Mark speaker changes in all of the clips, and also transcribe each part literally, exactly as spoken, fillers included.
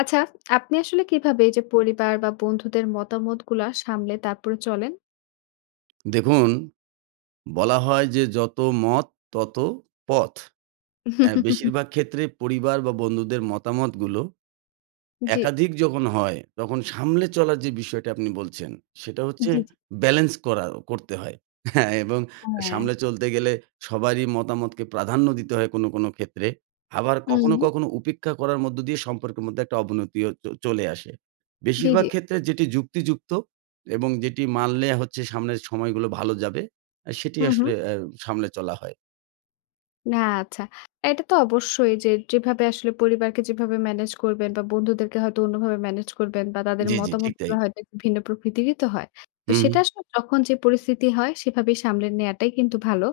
Speaker 1: আচ্ছা, আপনি আসলে কীভাবে এইযে পরিবার বা বন্ধুদের মতামতগুলা সামলে তারপরে চলেন?
Speaker 2: দেখুন, বলা হয় যে, "যত মত তত পথ"। অ্যা বেশিরভাগ ক্ষেত্রে পরিবার বা বন্ধুদের মতামতগুলো,
Speaker 1: জ্বী।
Speaker 2: একাধিক যখন হয়, তখন সামলে চলার যে বিষয়টা আপনি বলছেন সেটা
Speaker 1: জ্বী,
Speaker 2: হচ্চে,
Speaker 1: জ্বী।
Speaker 2: ব্যালেন্স করা, করতে হয় এবং আ
Speaker 1: হ্যাঁ।
Speaker 2: সামলে চলতে গেলে সবারই মতামতকে প্রাধান্য দিতে হয় কোনো, কোনো ক্ষেত্রে। আবার কখনো,
Speaker 1: হুম।
Speaker 2: কখনো উপেক্ষা করার মধ্য দিয়ে সম্পর্কের মধ্যে একটা অবনতিও চ চলে আসে।
Speaker 1: জ্বী,
Speaker 2: বেশিরভাগ
Speaker 1: জ্বী।
Speaker 2: ক্ষেত্রে যেটি যুক্তিযুক্ত এবং যেটি মানলে হচ্ছে সামনের সময়গুলো ভালো যাবে, আ সেটি
Speaker 1: হু, হু।
Speaker 2: আসলে আ সামলে চলা হয়।
Speaker 1: না, আচ্ছা। এটা তো অবশ্যই যে, যেভাবে আসলে পরিবারকে যেভাবে ম্যানেজ করবেন বা বন্ধুদেরকে হয়তো অন্যভাবে ম্যানেজ করবেন বা তাদের
Speaker 2: জ্বী, জ্বী। ঠিক
Speaker 1: মতামতগুলা
Speaker 2: তাই।
Speaker 1: হয়তো একটু ভিন্ন প্রকৃতিরই তো হয়। তো
Speaker 2: হুম।
Speaker 1: সেটা আসলে যখন যে পরিস্থিতি হয়, সেভাবেই সামলে নেয়াটাই কিন্তু ভালো।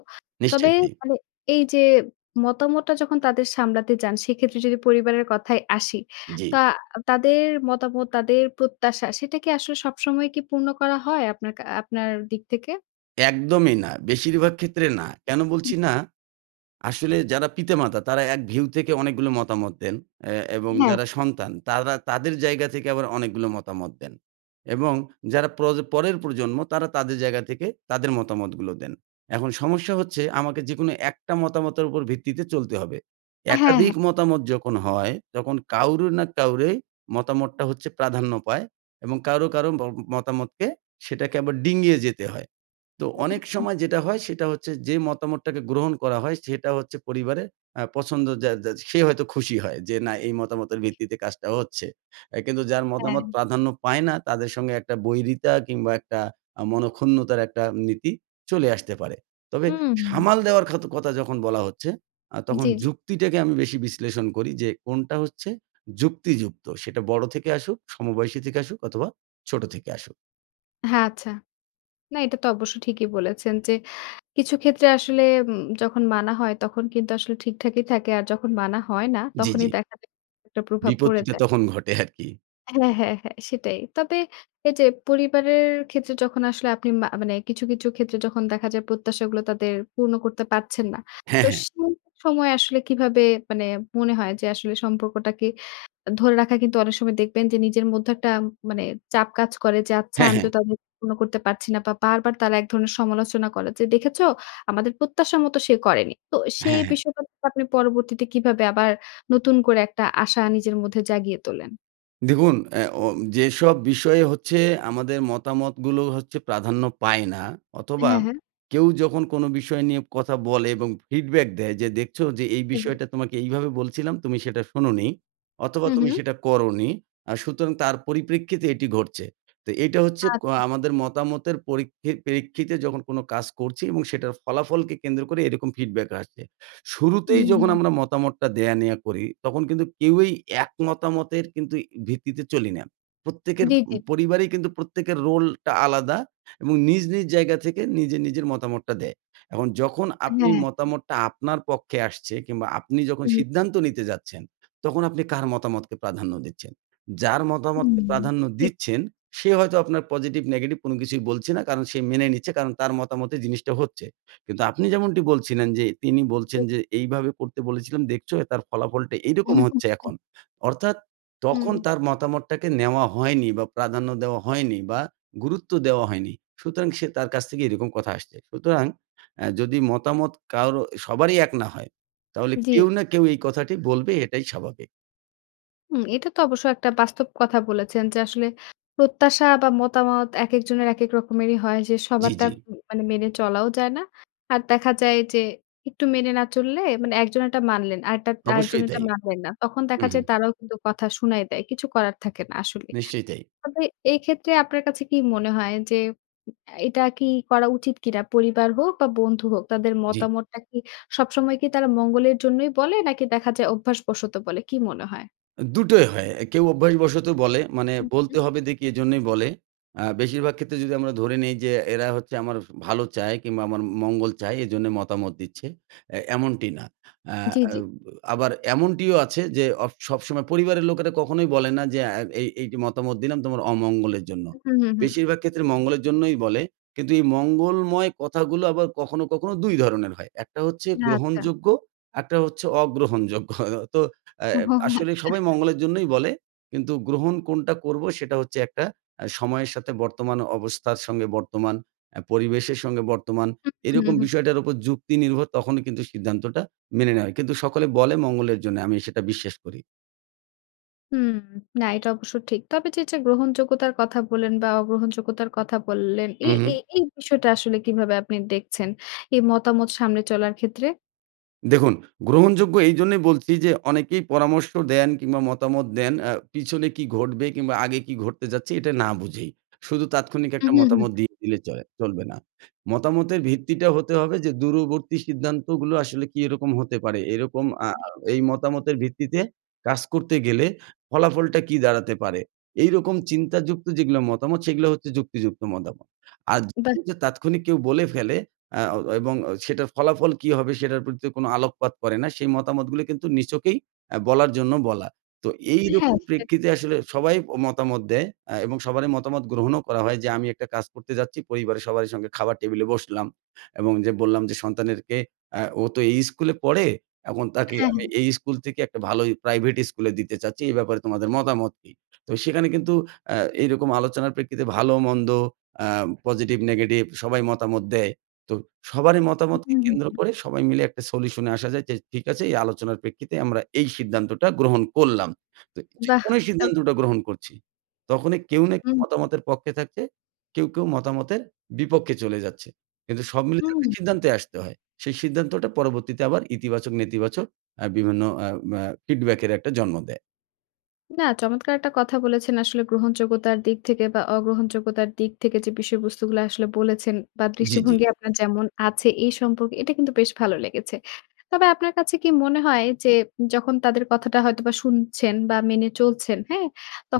Speaker 1: তবে
Speaker 2: নিশ্চয়ই তাই।
Speaker 1: মানে এই যে মতামতটা যখন তাদের সামলাতে যান, সেক্ষেত্রে যদি পরিবারের কথায় আসি।
Speaker 2: জ্বী।
Speaker 1: তা আ তাদের মতামত, তাদের প্রত্যাশা সেটা কি আসলে সবসময় কি পূর্ণ করা হয়? আপনার কা আপনার দিক থেকে?
Speaker 2: একদমই না বেশিরভাগ ক্ষেত্রে না। কেন
Speaker 1: [unintelligible] হুম।
Speaker 2: বলছি না? আসলে যারা পিতা-মাতা, তারা এক ভিউ থেকে অনেকগুলো মতামত দেন অ্যা এবং
Speaker 1: হ্যাঁ।
Speaker 2: যারা সন্তান, তারা তাদের জায়গা থেকে আবার অনেকগুলা মতামত দেন। এবং যারা প্র পরের প্রজন্ম তারা তাদের জায়গা থেকে, তাদের মতামতগুলো দেন। এখন সমস্যা হচ্ছে, আমাকে যে কোনো একটা মতামতের উপর ভিত্তিতে চলতে হবে।
Speaker 1: অ্যা হ্যাঁ,
Speaker 2: একাধিক
Speaker 1: হ্যাঁ।
Speaker 2: মতামত যখন হয়, তখন কাউরো না কাউরে মতামতটা হচ্ছে প্রাধান্য পায় এবং কাউরো, কারো বম মতামতকে সেটাকে আবার ডিঙিয়ে যেতে হয়। তো
Speaker 1: উম
Speaker 2: অনেক
Speaker 1: হুম।
Speaker 2: সময় যেটা হয়, সেটা হচ্ছে যে মতামতটাকে গ্রহণ করা হয়, সেটা হচ্ছে পরিবারের আ পছন্দ যা যা সে হয়তো খুশি হয় যে, না এই মতামতের
Speaker 1: [unintelligible]
Speaker 2: ভিত্তিতে কাজটা হচ্ছে। এ কিন্তু যার মতামত
Speaker 1: হ্যাঁ।
Speaker 2: প্রাধান্য পায় না, তাদের সঙ্গে একটা বৈরিতা কিংবা একটা আ মনঃক্ষুণ্ণতার একটা নীতি চলে আসতে পারে। তবে
Speaker 1: হুম।
Speaker 2: সামাল দেওয়ার খাতো কতা যখন বলা হচ্ছে, আ তখন
Speaker 1: জ্বী, জ্বী।
Speaker 2: যুক্তিটাকে আমি বেশি বিশ্লেষণ করি যে, কোনটা হচ্ছে যুক্তিযুক্ত? সেটা বড়ো থেকে আসুক, সমবয়সী থেকে আসুক অথবা ছোটো থেকে আসুক।
Speaker 1: হ্যাঁ আচ্ছা। না এটা তো অবশ্য ঠিকই বলেছেন যে, কিছু ক্ষেত্রে আসলে উম যখন মানা হয় তখন কিন্তু আসলে ঠিকঠাকই থাকে। আর যখন মানা হয় না
Speaker 2: জি,
Speaker 1: তখনই
Speaker 2: জি।
Speaker 1: দেখা একটা প্রভাব পড়ে
Speaker 2: বিপত্তিটা
Speaker 1: যায়।
Speaker 2: তখন ঘটে আরকি।
Speaker 1: হ্যাঁ, হ্যাঁ, হ্যাঁ সেটাই। তবে এই যে পরিবারের ক্ষেত্রে যখন আসলে আপনি মা মানে কিছু, কিছু ক্ষেত্রে যখন দেখা যায় প্রত্যাশাগুলো তাদের পূর্ণ করতে পারছেন না।
Speaker 2: হ্যাঁ,
Speaker 1: তো
Speaker 2: হ্যাঁ।
Speaker 1: সেই সময় আসলে কিভাবে মানে মনে হয়? যে আসলে সম্পর্কটাকে ধরে রাখা কিন্তু অনেক সময় দেখবেন যে নিজের মধ্যে একটা মানে চাপ কাজ করে যে আচ্ছা
Speaker 2: হ্যাঁ,
Speaker 1: আমি
Speaker 2: হ্যাঁ।
Speaker 1: তো তাদের পূর্ণ করতে পারছি না বা বারবার তারা একধরনের সমালোচনা করে। যে, "দেখেছো আমাদের প্রত্যাশার মতো সে করেনি।" তো সেই
Speaker 2: হ্যা, হ্যাঁ।
Speaker 1: বিষয়টা আপনি পরবর্তীতে কিভাবে আবার নতুন করে একটা আশা নিজের মধ্যে জাগিয়ে তোলেন?
Speaker 2: দেখুন এ ও যেসব বিষয়ে হচ্ছে আমাদের মতামতগুলো হচ্ছে প্রাধান্য পায় না অথবা
Speaker 1: হ্যাঁ, হ্যাঁ।
Speaker 2: কেউ যখন কোনো বিষয় নিয়ে কথা বলে এবং ফিডব্যাক দেয় যে দেখছো যে এই
Speaker 1: হুম।
Speaker 2: বিষয়টা তোমাকে এইভাবে বলছিলাম তুমি সেটা শোনো নি, অথবা
Speaker 1: হুম, হুম।
Speaker 2: তুমি সেটা করো নি আ সুতরাং তার পরিপ্রেক্ষিতে এটি ঘটছে তো এইটা হচ্ছে ক
Speaker 1: আচা।
Speaker 2: আমাদের মতামতের পরীক্ষি পেরিক্ষিতে যখন কোনো কাজ করছি এবং সেটার ফলাফলকে কেন্দ্র করে এরকম ফিডব্যাক আসছে। শুরুতেই যখন
Speaker 1: উম
Speaker 2: আমরা মতামতটা দেয়া নেয়া করি তখন কিন্তু কেউই এক মতামতের কিন্তু ভিত্তিতে চলি না। প্রত্যেকের ম
Speaker 1: জি, জি।
Speaker 2: পরিবারেই কিন্তু প্রত্যেকের রোলটা আলাদা এবং নিজ, নিজ জায়গা থেকে নিজে, নিজের মতামতটা দেয়। এখন যখন
Speaker 1: হ্যাঁ,
Speaker 2: আপনি
Speaker 1: হ্যাঁ।
Speaker 2: মতামতটা আপনার পক্ষে আসছে কিংবা আপনি যখন
Speaker 1: হুম।
Speaker 2: সিদ্ধান্ত নিতে যাচ্ছেন তখন আপনি কার মতামতকে প্রাধান্য দিচ্ছেন? যার মতামতকে
Speaker 1: হুম।
Speaker 2: প্রাধান্য
Speaker 1: ঠিক, ঠিক।
Speaker 2: দিচ্ছেন, সে হয়তো আপনার পজিটিভ নেগেটিভ কোনো কিছুই বলছে না কারণ সে মেনে নিচ্ছে কারণ তার মতামতে জিনিসটা হচ্ছে। কিন্তু আপনি যেমনটি বলছিলেন যে, তিনি বলছেন
Speaker 1: এ
Speaker 2: যে এইভাবে করতে বলেছিলাম দেখছো তার ফলাফলটা
Speaker 1: উ
Speaker 2: এইরকম
Speaker 1: হু,
Speaker 2: হচ্ছে
Speaker 1: হু।
Speaker 2: এখন অর্থাৎ তখন
Speaker 1: হুম।
Speaker 2: তার মতামতটাকে নেওয়া হয়নি বা প্রাধান্য দেওয়া হয়নি বা গুরুত্ব দেওয়া হয়নি। সুতরাং সে তার কাছ থেকে এরকম কথা আসছে। সুতরাং অ্যা যদি মতামত কারো সবারই এক না হয় তাহলে
Speaker 1: জি।
Speaker 2: কেউ না, কেউ এই কথাটি বলবে এটাই স্বাভাবিক।
Speaker 1: উম এটা তো অবশ্য একটা বাস্তব কথা বলেছেন যে আসলে প্রত্যাশা বা মতামত একেকজনের একেক রকমেরই হয় যে
Speaker 2: জ্বি,
Speaker 1: সবারটা
Speaker 2: জ্বি।
Speaker 1: ম মানে মেনে চলাও যায় না। আর দেখা যায় যে একটু মেনে না চললে মানে একজন এরটা মানলেন। আরেকটা
Speaker 2: অবশ্যই
Speaker 1: আরেকজনেরটা
Speaker 2: তাই।
Speaker 1: মানলেন না। তখন
Speaker 2: উ
Speaker 1: দেখা
Speaker 2: হুম।
Speaker 1: যায় তারাও কিন্তু কথা শুনাই দেয় কিছু করার থাকে না আসলে
Speaker 2: নিশ্চয়ই তাই।
Speaker 1: তবে এক্ষেত্রে আপনার কাছে কি মনে হয়? যে উ এটা কি করা উচিত কিনা? পরিবার হোক বা বন্ধু হোক তাদের
Speaker 2: জ্বি।
Speaker 1: মতামতটা কি সবসময় কি তারা মঙ্গলের জন্যই বলে? নাকি দেখা যায় অভ্যাসবশত বলে? কী মনে হয়?
Speaker 2: আ দুটোই হয় কেউ অভ্যাসবশত বলে মানে
Speaker 1: উহ হুম।
Speaker 2: বলতে হবে দেকি এইজন্যই বলে আ বেশিরভাগ ক্ষেত্রে যদি আমরা ধরে নিই যে এরা হচ্ছে আমার ভালো চায় কিংবা আমার মঙ্গল চায় এই জন্যে মতামত দিচ্ছে এ এমনটি না এ
Speaker 1: জ্বি, জ্বি।
Speaker 2: অব আবার এমনটিও আছে যে অ সবসময় পরিবারের লোকেরা কখনোই বলে না যে আ এই এই মতামত দিলাম তোমার অমঙ্গলের জন্য।
Speaker 1: উম হুম, হুম।
Speaker 2: বেশিরভাগ ক্ষেত্রে মঙ্গলের জন্যই বলে কিন্তু এই মঙ্গলময় কথাগুলো আবার কখনো, কখনো দুই ধরনের হয়। একটা হচ্ছে
Speaker 1: আচ্ছা।
Speaker 2: গ্রহণযোগ্য একটা হচ্ছে অগ্রহণযোগ্য তো এ
Speaker 1: ওহ! হ
Speaker 2: আসলে
Speaker 1: আচ্ছা।
Speaker 2: সবাই মঙ্গলের জন্যই বলে কিন্তু গ্রহণ কোনটা করব? সেটা হচ্ছে একটা আ সময়ের সাথে বর্তমান অবস্থার সঙ্গে বর্তমান এ পরিবেশের সঙ্গে বর্তমান
Speaker 1: উম হুম, হুম,
Speaker 2: এরকম
Speaker 1: হুম।
Speaker 2: বিষয়টার উপর যুক্তি নির্ভর তখনই কিন্তু সিদ্ধান্তটা মেনে নেওয়া হয়। কিন্তু সকলে বলে মঙ্গলের জন্যে আমি সেটা বিশ্বাস করি।
Speaker 1: হুম, না এটা অবশ্য ঠিক। তবে যে, যে গ্রহনযোগ্যতার কথা বললেন, বা অগ্রহনযোগ্যতার কথা বললেন, এ
Speaker 2: হুম, হুম।
Speaker 1: এ এই বিষয়টা আসলে কীভাবে আপনি দেখছেন? এই মতামত সামনে চলার ক্ষেত্রে?
Speaker 2: দেখুন গ্রহণযোগ্য এই জন্যই বলছি যে, অনেকেই পরামর্শ দেন কিংবা মতামত দেন, অ্যা পিছনে কী ঘটবে? কিংবা আগে কী ঘটতে যাচ্ছে? এটা না বুঝেই। শুধু তাৎক্ষণিক
Speaker 1: হুম,
Speaker 2: একটা
Speaker 1: হুম, হুম।
Speaker 2: মতামত দিয়ে দিলে চলে চলবে না। মতামতের ভিত্তিটা হতে হবে যে দূরবর্তী সিদ্ধান্তগুলো আসলে কী রকম হতে পারে? এরকম আ
Speaker 1: জি।
Speaker 2: এই মতামতের ভিত্তিতে কাজ করতে গেলে ফলাফলটা কী দাঁড়াতে পারে? এইরকম চিন্তা যুক্ত যেগুলো মতামত সেগুলো হচ্ছে যুক্তিযুক্ত মতামত। আর
Speaker 1: বাহ!
Speaker 2: যদি তাৎক্ষণিক কেউ বলে ফেলে অ্যা অ এবং সেটার ফলাফল কী হবে? সেটার প্রতি কোনো আলোকপাত করে না, সেই মতামতগুলো কিন্তু নিছকেই এ বলার জন্য বলা। তো
Speaker 1: হ্যাঁ।
Speaker 2: এইরকম
Speaker 1: সেটা ঠিক।
Speaker 2: প্রেক্ষিতে আসলে সবাই অ মতামত দেয়, অ্যা এবং সবারই মতামত গ্রহণও করা হয় যে, আমি একটা কাজ করতে যাচ্ছি পরিবারের সবারই সঙ্গে খাবার টেবিলে বসলাম এবং যে বললাম যে সন্তানেরকে "অ্যা ও তো এই স্কুলে পড়ে, এখন তাকে
Speaker 1: হ্যাঁ,
Speaker 2: আমি
Speaker 1: হ্যাঁ।
Speaker 2: এই স্কুল থেকে একটা ভালোই প্রাইভেট স্কুলে দিতে চাচ্চি। এই ব্যাপারে তোমাদের মতামত কি?" তো সেখানে কিন্তু অ্যা এইরকম আলোচনার প্রেক্ষিতে ভালো মন্দ, অ্যা পজিটিভ নেগেটিভ সবাই মতামত দেয়। তো সবারই
Speaker 1: হুম,
Speaker 2: মতামতকে কেন্দ্র
Speaker 1: হুম
Speaker 2: করে সবাই মিলে একটা সলিউশনে আসা যায়। যে ঠিক আছে এই আলোচনার প্রেক্ষিতে আমরা এই সিদ্ধান্তটা গ্রহণ করলাম। তো
Speaker 1: বাহ
Speaker 2: যখনই সিদ্ধান্তটা
Speaker 1: চমৎকার!
Speaker 2: গ্রহণ করছি, তখনই কেউ না কেউ
Speaker 1: হুম।
Speaker 2: মতামতের পক্ষে থাকছে, কেউ, কেউ মতামতের বিপক্ষে চলে যাচ্ছে। কিন্তু সব মিলে একটা
Speaker 1: হুম।
Speaker 2: সিদ্ধান্তে আসতে হয়। সেই সিদ্ধান্তটা পরবর্তীতে আবার ইতিবাচক, নেতিবাচক বিভিন্ন অ্যা ম্যা ফিডব্যাক এর একটা জন্ম দেয়।
Speaker 1: না। চমৎকার একটা কথা বলেছেন। আসলে গ্রহণযোগ্যতার দিক থেকে বা অগ্রহণযোগ্যতার দিক থেকে যে বিষয়বস্তুগুলা আসলে বলেছেন, বা
Speaker 2: জি, জি।
Speaker 1: দৃষ্টিভঙ্গি আপনার যেমন আছে এই সম্পর্কে। এটা কিন্তু বেশ ভালো লেগেছে। তবে আপনার কাছে কি মনে হয়? যে, যখন তাদের কথাটা হয়তোবা শুনছেন। বা মেনে চলছেন হ্যাঁ?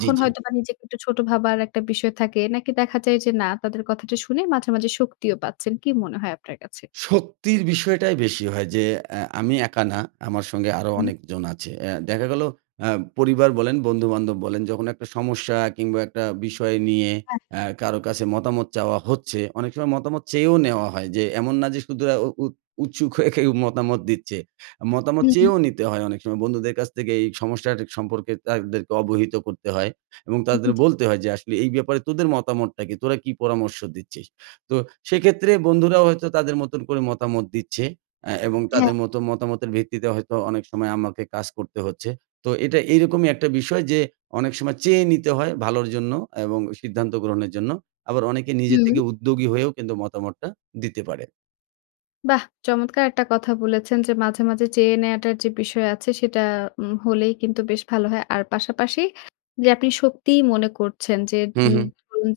Speaker 2: জি, জি।
Speaker 1: হয়তোবা নিজেকে একটু ছোট ভাবার একটা বিষয় থাকে। নাকি দেখা যায় যে না তাদের কথাটা শুনে মাঝে, মাঝে শক্তিও পাচ্ছেন। কী মনে হয় আপনার কাছে?
Speaker 2: শক্তির বিষয়টাই বেশি হয় যে, অ্যা আমি একা না আমার সঙ্গে আরও
Speaker 1: হুম।
Speaker 2: অনেকজন আছে। অ্যা দেখা গেলো হ পরিবার বলেন, বন্ধু-বান্ধব বলেন। যখন একটা সমস্যা কিংবা একটা বিষয় নিয়ে
Speaker 1: হ্যাঁ।
Speaker 2: অ্যা কারো কাছে মতামত চাওয়া হচ্ছে। অনেক সময় মতামত চেয়েও নেওয়া হয়। যে এমন না যে শুধু উৎ উৎসুক হয়ে কেউ মতামত দিচ্ছে। মতামত
Speaker 1: হু, হু।
Speaker 2: চেয়েও নিতে হয় অনেক সময় বন্ধুদের কাছ থেকে। এই সমস্যা সম্পর্কে তাদেরকে অবহিত করতে হয়। এবং
Speaker 1: উ
Speaker 2: তাদের
Speaker 1: উ জি।
Speaker 2: বলতে হয় যে আসলে "এই ব্যাপারে তোদের মতামতটা কি? তোরা কী পরামর্শ দিচ্ছিস?" তো সেক্ষেত্রে বন্ধুরাও হয়তো তাদের মতন করে মতামত দিচ্ছে। আ এবং তাদের
Speaker 1: হ্যাঁ।
Speaker 2: মতো মতামতের ভিত্তিতে হয়তো অনেক সময় আমাকে কাজ করতে হচ্ছে। তো এটা এইরকমই একটা বিষয় যে, অনেক সময় চেয়ে নিতে হয় ভালোর জন্য। এবং সিদ্ধান্ত গ্রহণের জন্য। আবার অনেকে নিজে
Speaker 1: হুম।
Speaker 2: থেকে উদ্যোগী হয়েও কিন্তু মতামতটা দিতে পারে।
Speaker 1: বাহ! চমৎকার একটা কথা বলেছেন যে, মাঝে, মাঝে চেয়ে নেয়াটার যে বিষয় আছে, সেটা উম হলেই কিন্তু বেশ ভালো হয় আর পাশাপাশি যে আপনি সত্যিই মনে করছেন যে,
Speaker 2: হুম,
Speaker 1: উম
Speaker 2: হুম।
Speaker 1: ধরুন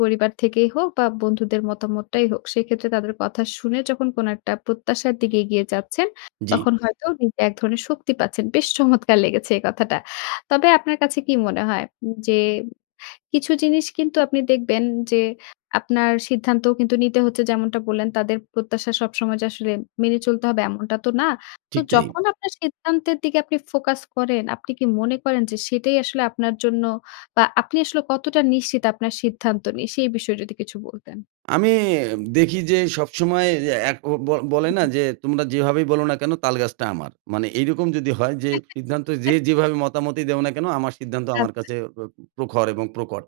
Speaker 1: পরিবার থেকেই হোক বা বন্ধুদের মতামতটাই হোক, সেক্ষেত্রে তাদের কথা শুনে যখন কোন একটা প্রত্যাশার দিকে এগিয়ে যাচ্ছেন,
Speaker 2: জ্বি।
Speaker 1: তখন হয়তো নিজে এক ধরনের শক্তি পাচ্ছেন। বেশ চমৎকার লেগেছে এই কথাটা! তবে আপনার কাছে কী মনে হয়? উম যে কিছু জিনিস কিন্তু আপনি দেখবেন যে, আপনার সিদ্ধান্তও কিন্তু নিতে হচ্ছে যেমনটা বললেন তাদের প্রত্যাশা সবসময় যে আসলে মেনে চলতে হবে এমনটা তো না। তো
Speaker 2: ঠিক তাই।
Speaker 1: যখন আপনার সিদ্ধান্তের দিকে আপনি ফোকাস করেন, আপনি কি মনে করেন যে সেটাই আসলে আপনার জন্য বা আপনি আসলে কতটা নিশ্চিত আপনার সিদ্ধান্ত নিয়ে? সেই বিষয়ে যদি কিছু বলতেন।
Speaker 2: আমি অ্যা দেখি যে সবসময় যে, একো ব বলে
Speaker 1: হুম,
Speaker 2: না
Speaker 1: হুম।
Speaker 2: যে, "তোমরা যেভাবেই বলো না কেন, তালগাছটা আমার" মানে এইরকম যদি হয় যে, "সিদ্ধান্ত যে যেভাবে মতামতই দেও না কেন, আমার সিদ্ধান্ত আমার
Speaker 1: আচ্ছা।
Speaker 2: কাছে প প্রখর এবং প্রকট।"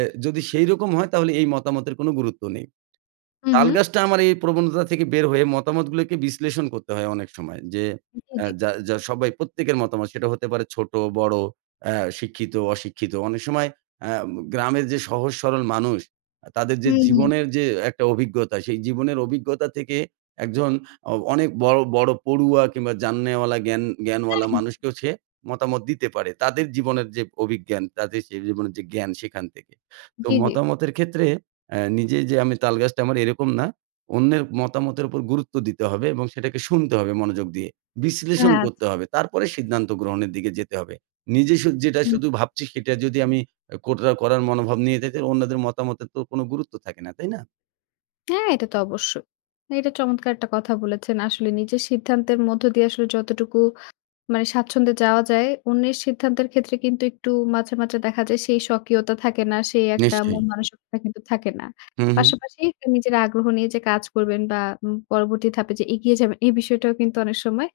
Speaker 2: এ যদি সেইরকম হয় তাহলে এই মতামতের কোনো গুরুত্ব নেই।
Speaker 1: উম হুম।
Speaker 2: তালগাছটা আমার এই প্রবণতা থেকে বের হয়ে মতামতগুলোকে বিশ্লেষণ করতে হয় অনেক সময় যে,
Speaker 1: হুম, হুম
Speaker 2: আ
Speaker 1: জি।
Speaker 2: যা যা সবাই প্রত্যেকের মতামত, সেটা হতে পারে ছোটো, বড়ো অ্যা শিক্ষিত, অশিক্ষিত অনেক সময় আ ম গ্রামের যে সহজ সরল মানুষ, আ তাদের যে
Speaker 1: হুম, হুম।
Speaker 2: জীবনের যে একটা অভিজ্ঞতা, সেই জীবনের অভিজ্ঞতা থেকে একজন অ অনেক বড়ো, বড়ো পড়ুয়া কিংবা জাননেওয়ালা জ্ঞান
Speaker 1: হ্যাঁ,
Speaker 2: জ্ঞানওয়ালা
Speaker 1: হ্যাঁ।
Speaker 2: মানুষকেও সে মতামত দিতে পারে। তাদের জীবনের যে অভিজ্ঞান তাদের সেই জীবনের যে জ্ঞান, সেখান থেকে। তো
Speaker 1: জ্বি, জ্বি।
Speaker 2: মতামতের ক্ষেত্রে, "অ্যা নিজেই যে আমি, তালগাছটা আমার" এরকম না। অন্যের মতামতের ওপর গুরুত্ব দিতে হবে এবং সেটাকে শুনতে হবে মনোযোগ দিয়ে। বিশ্লেষণ
Speaker 1: আচ্ছ
Speaker 2: করতে হবে তারপরে সিদ্ধান্ত গ্রহণের দিকে যেতে হবে। নিজে শু যেটা
Speaker 1: হুম।
Speaker 2: শুধু ভাবছি সেটা যদি আমি আ কোট্রা করার মনোভাব নিয়ে [unintelligible] অন্যদের মতামতের তো কোনো গুরুত্ব থাকে না, তাই না?
Speaker 1: হ্যাঁ, এটা তো অবশ্যই। এটা চমৎকার একটা কথা বলেছেন। আসলে নিজের সিদ্ধান্তের মধ্য দিয়ে আসলে যতটুকু মানে স্বাচ্ছন্দ্যে যাওয়া যায় অন্যের সিদ্ধান্তের ক্ষেত্রে কিন্তু একটু মাঝে, মাঝে দেখা যায় সেই স্বকীয়তা থাকে না, সেই একটা
Speaker 2: নিশ্চয়ই।
Speaker 1: মন-মানসিকতা কিন্তু থাকে না।
Speaker 2: হুম, হুম।
Speaker 1: পাশাপাশি নিজের আগ্রহ নিয়ে যে কাজ করবেন বা উ পরবর্তী ধাপে যে এগিয়ে যাবেন এই বিষয়টাও কিন্তু অনেক সময়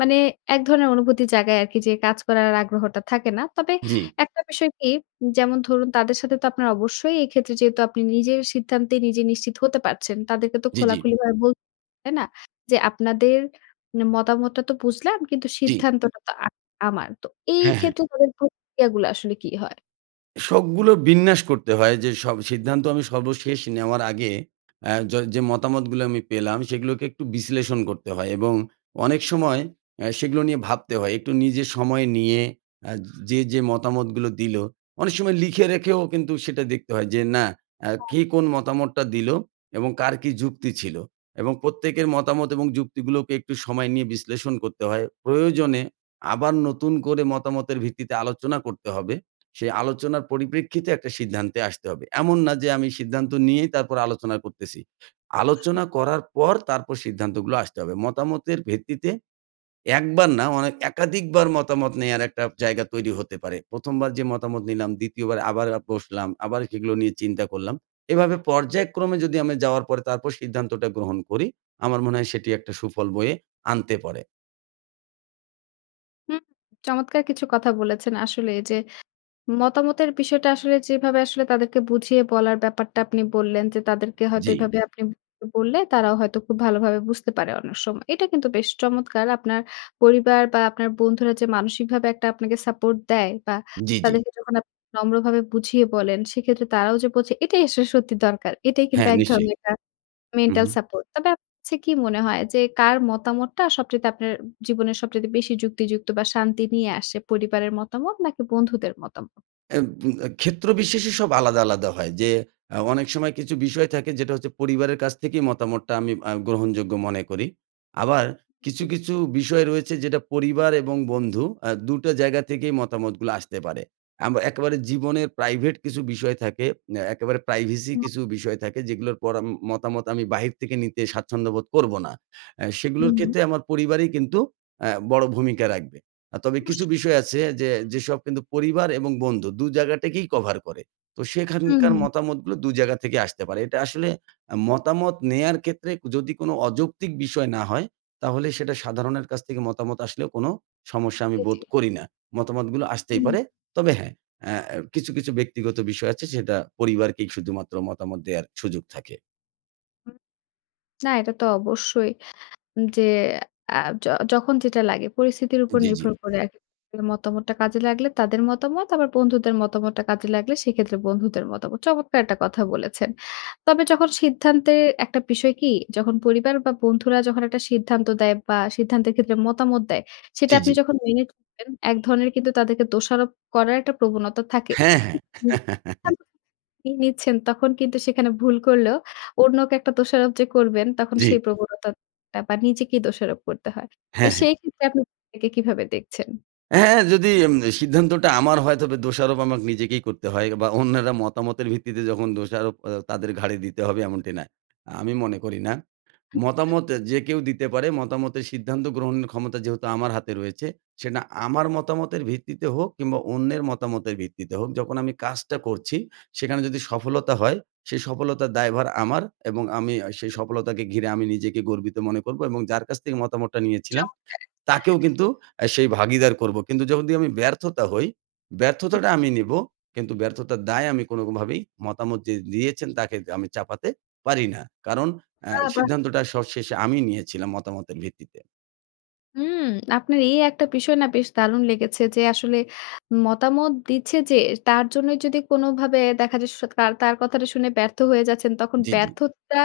Speaker 1: মানে এক ধরণের অনুভূতির জায়গায় আরকি যে কাজ করার আগ্রহটা থাকে না। তবে
Speaker 2: জ্বী।
Speaker 1: একটা বিষয় কি যেমন ধরুন তাদের সাথে তো আপনার অবশ্যই এই ক্ষেত্রে যেহেতু আপনি নিজের সিদ্ধান্ত নিজে নিশ্চিত হতে পারছেন, তাদেরকে তো
Speaker 2: জ্বী, জ্বী।
Speaker 1: খোলাখুলিভাবে বলতে হবে। তাই না? যে আপনাদের মানে মতামতটা তো বুঝলাম। কিন্তু
Speaker 2: জ্বী।
Speaker 1: সিদ্ধান্তটা তো আ আমার। তো এই
Speaker 2: হ্যাঁ, হ্যাঁ।
Speaker 1: ক্ষেত্রে তাদের প্রতিক্রিয়াগুলা আসলে কী হয়?
Speaker 2: সবগুলো বিন্যাস করতে হয় যে সব সিদ্ধান্ত আমি সর্বশেষ নেওয়ার আগে আ য যে মতামতগুলো আমি পেলাম সেগুলোকে একটু বিশ্লেষণ করতে হয় এবং অনেক সময় আ সেগুলো নিয়ে ভাবতে হয়। একটু নিজের সময় নিয়ে আ যে, যে মতামতগুলো দিলো অনেক সময় লিখে রেখেও কিন্তু সেটা দেখতে হয় যে না আ
Speaker 1: হ্যা।
Speaker 2: কে কোন মতামতটা দিলো এবং কার কী যুক্তি ছিল এবং প্রত্যেকের মতামত এবং যুক্তিগুলোকে একটু সময় নিয়ে বিশ্লেষণ করতে হয়। প্রয়োজনে আবার নতুন করে মতামতের ভিত্তিতে আলোচনা করতে হবে। সেই আলোচনার পরিপ্রেক্ষিতে একটা সিদ্ধান্তে আসতে হবে। এমন না যে আমি সিদ্ধান্ত নিয়েই তারপর আলোচনা করতেছি, আলোচনা করার পর তারপর সিদ্ধান্তগুলো আসতে হবে। মতামতের ভিত্তিতে একবার না মানে একাধিকবার মতামত নেওয়ার একটা জায়গা তৈরি হতে পারে। প্রথম বার যে মতামত নিলাম, দ্বিতীয় বার আবার বসলাম, আবার সেগুলো নিয়ে চিন্তা করলাম। এভাবে পর্যায়ক্রমে যদি আমি যাওয়ার পরে তারপর সিদ্ধান্তটা গ্রহণ করি, আমার মনে হয় সেটি একটা সুফল বয়ে আনতে পরে।
Speaker 1: হুম চমৎকার কিছু কথা বলেছেন আসলে যে, মতামতের বিষয়টা আসলে যেভাবে আসলে তাদেরকে বুঝিয়ে বলার ব্যাপারটা আপনি বললেন যে, তাদেরকে হয়তো
Speaker 2: জ্বি।
Speaker 1: এভাবে আপনি উ বললে তারাও হয়তো খুব ভালোভাবে বুঝতে পারে অনেক সময়। এটা কিন্তু বেশ চমৎকার! আপনার পরিবার বা আপনার বন্ধুরা যে মানসিকভাবে একটা আপনাকে সাপোর্ট দেয় বা
Speaker 2: জ্বি, জ্বি।
Speaker 1: তাদেরকে যখন আপ নম্রভাবে বুঝিয়ে বলেন, সেক্ষেত্রে তারাও যে বোঝে এটাই আসলে সত্যি দরকার। এটাই কিন্তু
Speaker 2: হ্যাঁ
Speaker 1: এক
Speaker 2: নিশ্চয়ই।
Speaker 1: ধরনের একটা
Speaker 2: উ
Speaker 1: মেন্টাল
Speaker 2: হুম।
Speaker 1: সাপোর্ট। তবে আপ ছে কি মনে হয়, যে কার মতামতটা সবচাইতে আপনার অ্যা জীবনের সবচাইতে বেশি যুক্তিযুক্ত বা শান্তি নিয়ে আসে, পরিবারের মতামত? নাকি বন্ধুদের মতাম
Speaker 2: এ বু আ ক্ষেত্র বিশেষে সব আলাদা, আলাদা হয় যে, আ অনেক সময় কিছু বিষয় থাকে, যেটা হচ্ছে পরিবারের কাছ থেকে মতামতটা আমি আ গ্রহণযোগ্য মনে করি, আবার
Speaker 1: উম
Speaker 2: কিছু,
Speaker 1: হুম।
Speaker 2: কিছু বিষয় রয়েছে যেটা পরিবার এবং বন্ধু, আ দুটা জায়গা থেকেই মতামতগুলো আসতে পারে। আম একেবারে জীবনের প্রাইভেট কিছু বিষয় থাকে, অ্যা একেবারে প্রাইভেসি
Speaker 1: [unintelligible]
Speaker 2: কিছু বিষয় থাকে যেগুলোর পর ম মতামত আমি বাহির থেকে নিতে স্বাচ্ছন্দ্যবোধ করবো না। আ সেগুলোর
Speaker 1: হুম।
Speaker 2: ক্ষেত্রে আমার পরিবারই কিন্তু, অ্যা বড় ভূমিকা রাখবে। আ তবে কিছু
Speaker 1: অবশ্যই।
Speaker 2: বিষয় আছে যে, যেসব কিন্তু পরিবার এবং বন্ধু, দু জায়গাটাকেই কভার করে। তো সেখানকার
Speaker 1: উম
Speaker 2: মতামতগুলো দু জায়গা থেকে আসতে পারে। এটা আসলে অ্যা মতামত নেয়ার ক্ষেত্রে যদি কোন অযৌক্তিক বিষয় না হয়, তাহলে সেটা সাধারণের কাছ থেকে মতামত আসলেও কোন সমস্যা আমি
Speaker 1: জি,
Speaker 2: বোধ
Speaker 1: জি।
Speaker 2: করি না। মতামতগুলো আসতেই
Speaker 1: উম
Speaker 2: পারে। তবে হ্যাঁ, অ্যা অ্যা কিছু, কিছু ব্যক্তিগত বিষয় আছে সেটা পরিবারকেই শুধুমাত্র মতামত দেওয়ার সুযোগ থাকে।
Speaker 1: না, এটা তো অবশ্যই যে অ্যা য যখন যেটা লাগে, পরিস্থিতির উপর
Speaker 2: জি, জি।
Speaker 1: নির্ভর করে [unintelligible] মতামতটা কাজে লাগলে তাদের মতামত, আবার বন্ধুদের মতামতটা কাজে লাগলে সেক্ষেত্রে বন্ধুদের মতামত। চমৎকার একটা কথা বলেছেন। তবে যখন সিদ্ধান্তের, একটা বিষয় কী? যখন পরিবার বা বন্ধুরা যখন একটা সিদ্ধান্ত দেয়, বা সিদ্ধান্তের ক্ষেত্রে মতামত দেয়, সেটা
Speaker 2: জি, জি।
Speaker 1: আপনি যখন মেনে চলেন। এক ধরনের কিন্তু তাদেরকে দোষারোপ করার একটা প্রবণতা থাকে।
Speaker 2: হ্যাঁ, হ্যাঁ।
Speaker 1: [unintelligible] নিয়ে নিচ্ছেন তখন কিন্তু সেখানে ভুল করলেও অন্যকে একটা দোষারোপ যে করবেন তখন
Speaker 2: জি।
Speaker 1: সেই প্রবণতাটা, বা নিজেকেই দোষারোপ করতে হয়। তো
Speaker 2: হ্যাঁ, হ্যাঁ।
Speaker 1: সেই ক্ষেত্রে আপনি এটাকে কিভাবে দেখছেন?
Speaker 2: হ্যাঁ, যদি আম সিদ্ধান্তটা আমার হয়, তবে দোষারোপ আমাকে নিজেকেই করতে হয়। বা অন্যেরা মতামতের ভিত্তিতে যখন দোষারোপ অ্যা তাদের ঘাড়ে দিতে হবে এমনটি না। আমি মনে করি না,
Speaker 1: হুম, হু।
Speaker 2: মতামত যে কেউ দিতে পারে মতামতের সিদ্ধান্ত গ্রহণের ক্ষমতা যেহেতু আমার হাতে রয়েছে, সেটা আমার মতামতের ভিত্তিতে হোক, কিংবা অন্যের মতামতের ভিত্তিতে হোক যখন আমি কাজটা করছি, সেখানে যদি সফলতা হয়, সেই সফলতার দায়ভার আমার। এবং আমি সেই সফলতাকে ঘিরে আমি নিজেকে গর্বিত মনে করব। এবং যার কাছ থেকে মতামতটা নিয়েছিলাম
Speaker 1: চমৎকার!
Speaker 2: তাকেও কিন্তু আ সেই ভাগীদার করব। কিন্তু যখন আমি ব্যর্থতা হই,
Speaker 1: হু,
Speaker 2: ব্যর্থতাটা
Speaker 1: হুম।
Speaker 2: আমি নিব। কিন্তু ব্যর্থতার দায়ে আমি কোনভাবেই মতামত যে দিয়েছেন, তাকে দি আমি চাপাতে পারি না। কারন অ্যা
Speaker 1: বাহ, বাহ!
Speaker 2: সিদ্ধান্তটা সব শেষে আমি নিয়েছিলাম মতামতের ভিত্তিতে।
Speaker 1: উম আপনার এই একটা বিষয় না বেশ দারুণ লেগেছে যে, আসলে মতামত দিচ্ছে যে, তার জন্যই যদি কোন ভাবে দেখা যায় স কার তার কথাটা শুনে ব্যর্থ হয়ে যাচ্ছেন, তখন
Speaker 2: জি, জি।
Speaker 1: ব্যর্থতা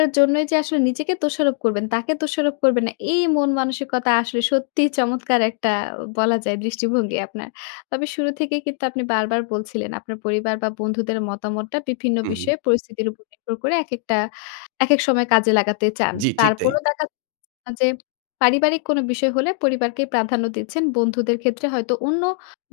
Speaker 1: এর জন্যই যে আসলে নিজেকে দোষারোপ করবেন, তাকে দোষারোপ করবেন না এই মন মানসিকতা আসলে সত্যিই চমৎকার একটা বলা যায় দৃষ্টিভঙ্গি আপনার, তবে শুরু থেকেই কিন্তু আপনি বারবার বলছিলেন, আপনার পরিবার বা বন্ধুদের মতামতটা বিভিন্ন
Speaker 2: হুম, হুম।
Speaker 1: বিষয়ে, পরিস্থিতির উপর নির্ভর করে একেকটা একেক সময় কাজে লাগাতে চান।
Speaker 2: জি, ঠিক তাই।
Speaker 1: তারপরও দেখা আ যে, পারিবারিক কোন বিষয় হলে, পরিবারকেই প্রাধান্য দিচ্ছেন। বন্ধুদের ক্ষেত্রে হয়তো অন্য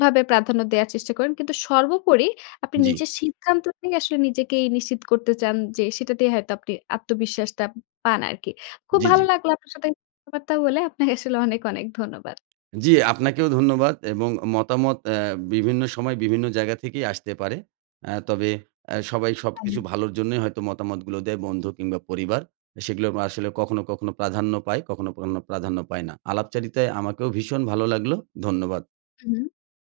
Speaker 1: ভাবে প্রাধান্য দেয়ার চেষ্টা করেন। কিন্তু সর্বোপরি আপনি
Speaker 2: জি।
Speaker 1: নিজের সিদ্ধান্ত নিয়ে আসলে নিজেকেই নিশ্চিত করতে চান যে, সেটাতেই হয়তো আপনি আত্মবিশ্বাসটা উম পান আরকি। খুব
Speaker 2: জি, জি।
Speaker 1: ভালো লাগলো আপনার সাথে আ বার্তা বলে। আপ্নে আসলে অনেক, অনেক ধন্যবাদ।
Speaker 2: জি, আপনাকেও ধন্যবাদ এবং মতামত অ্যা বিভিন্ন সময়, বিভিন্ন জায়গা থেকেই আসতে পারে। আ তবে আ সবাই সবকিছু
Speaker 1: হ্যাঁ।
Speaker 2: ভালোর জন্যই হয়তো মতামতগুলো দেয়, বন্ধু কিংবা পরিবার, আ সেগুলোও আসলে কখনো, কখনো প্রাধান্য পায়, কখনো, কখনো প্রাধান্য পায় না। আলাপচারিতায় আমাকেও ভীষণ ভালো লাগলো ধন্যবাদ।
Speaker 1: হুম, হুম।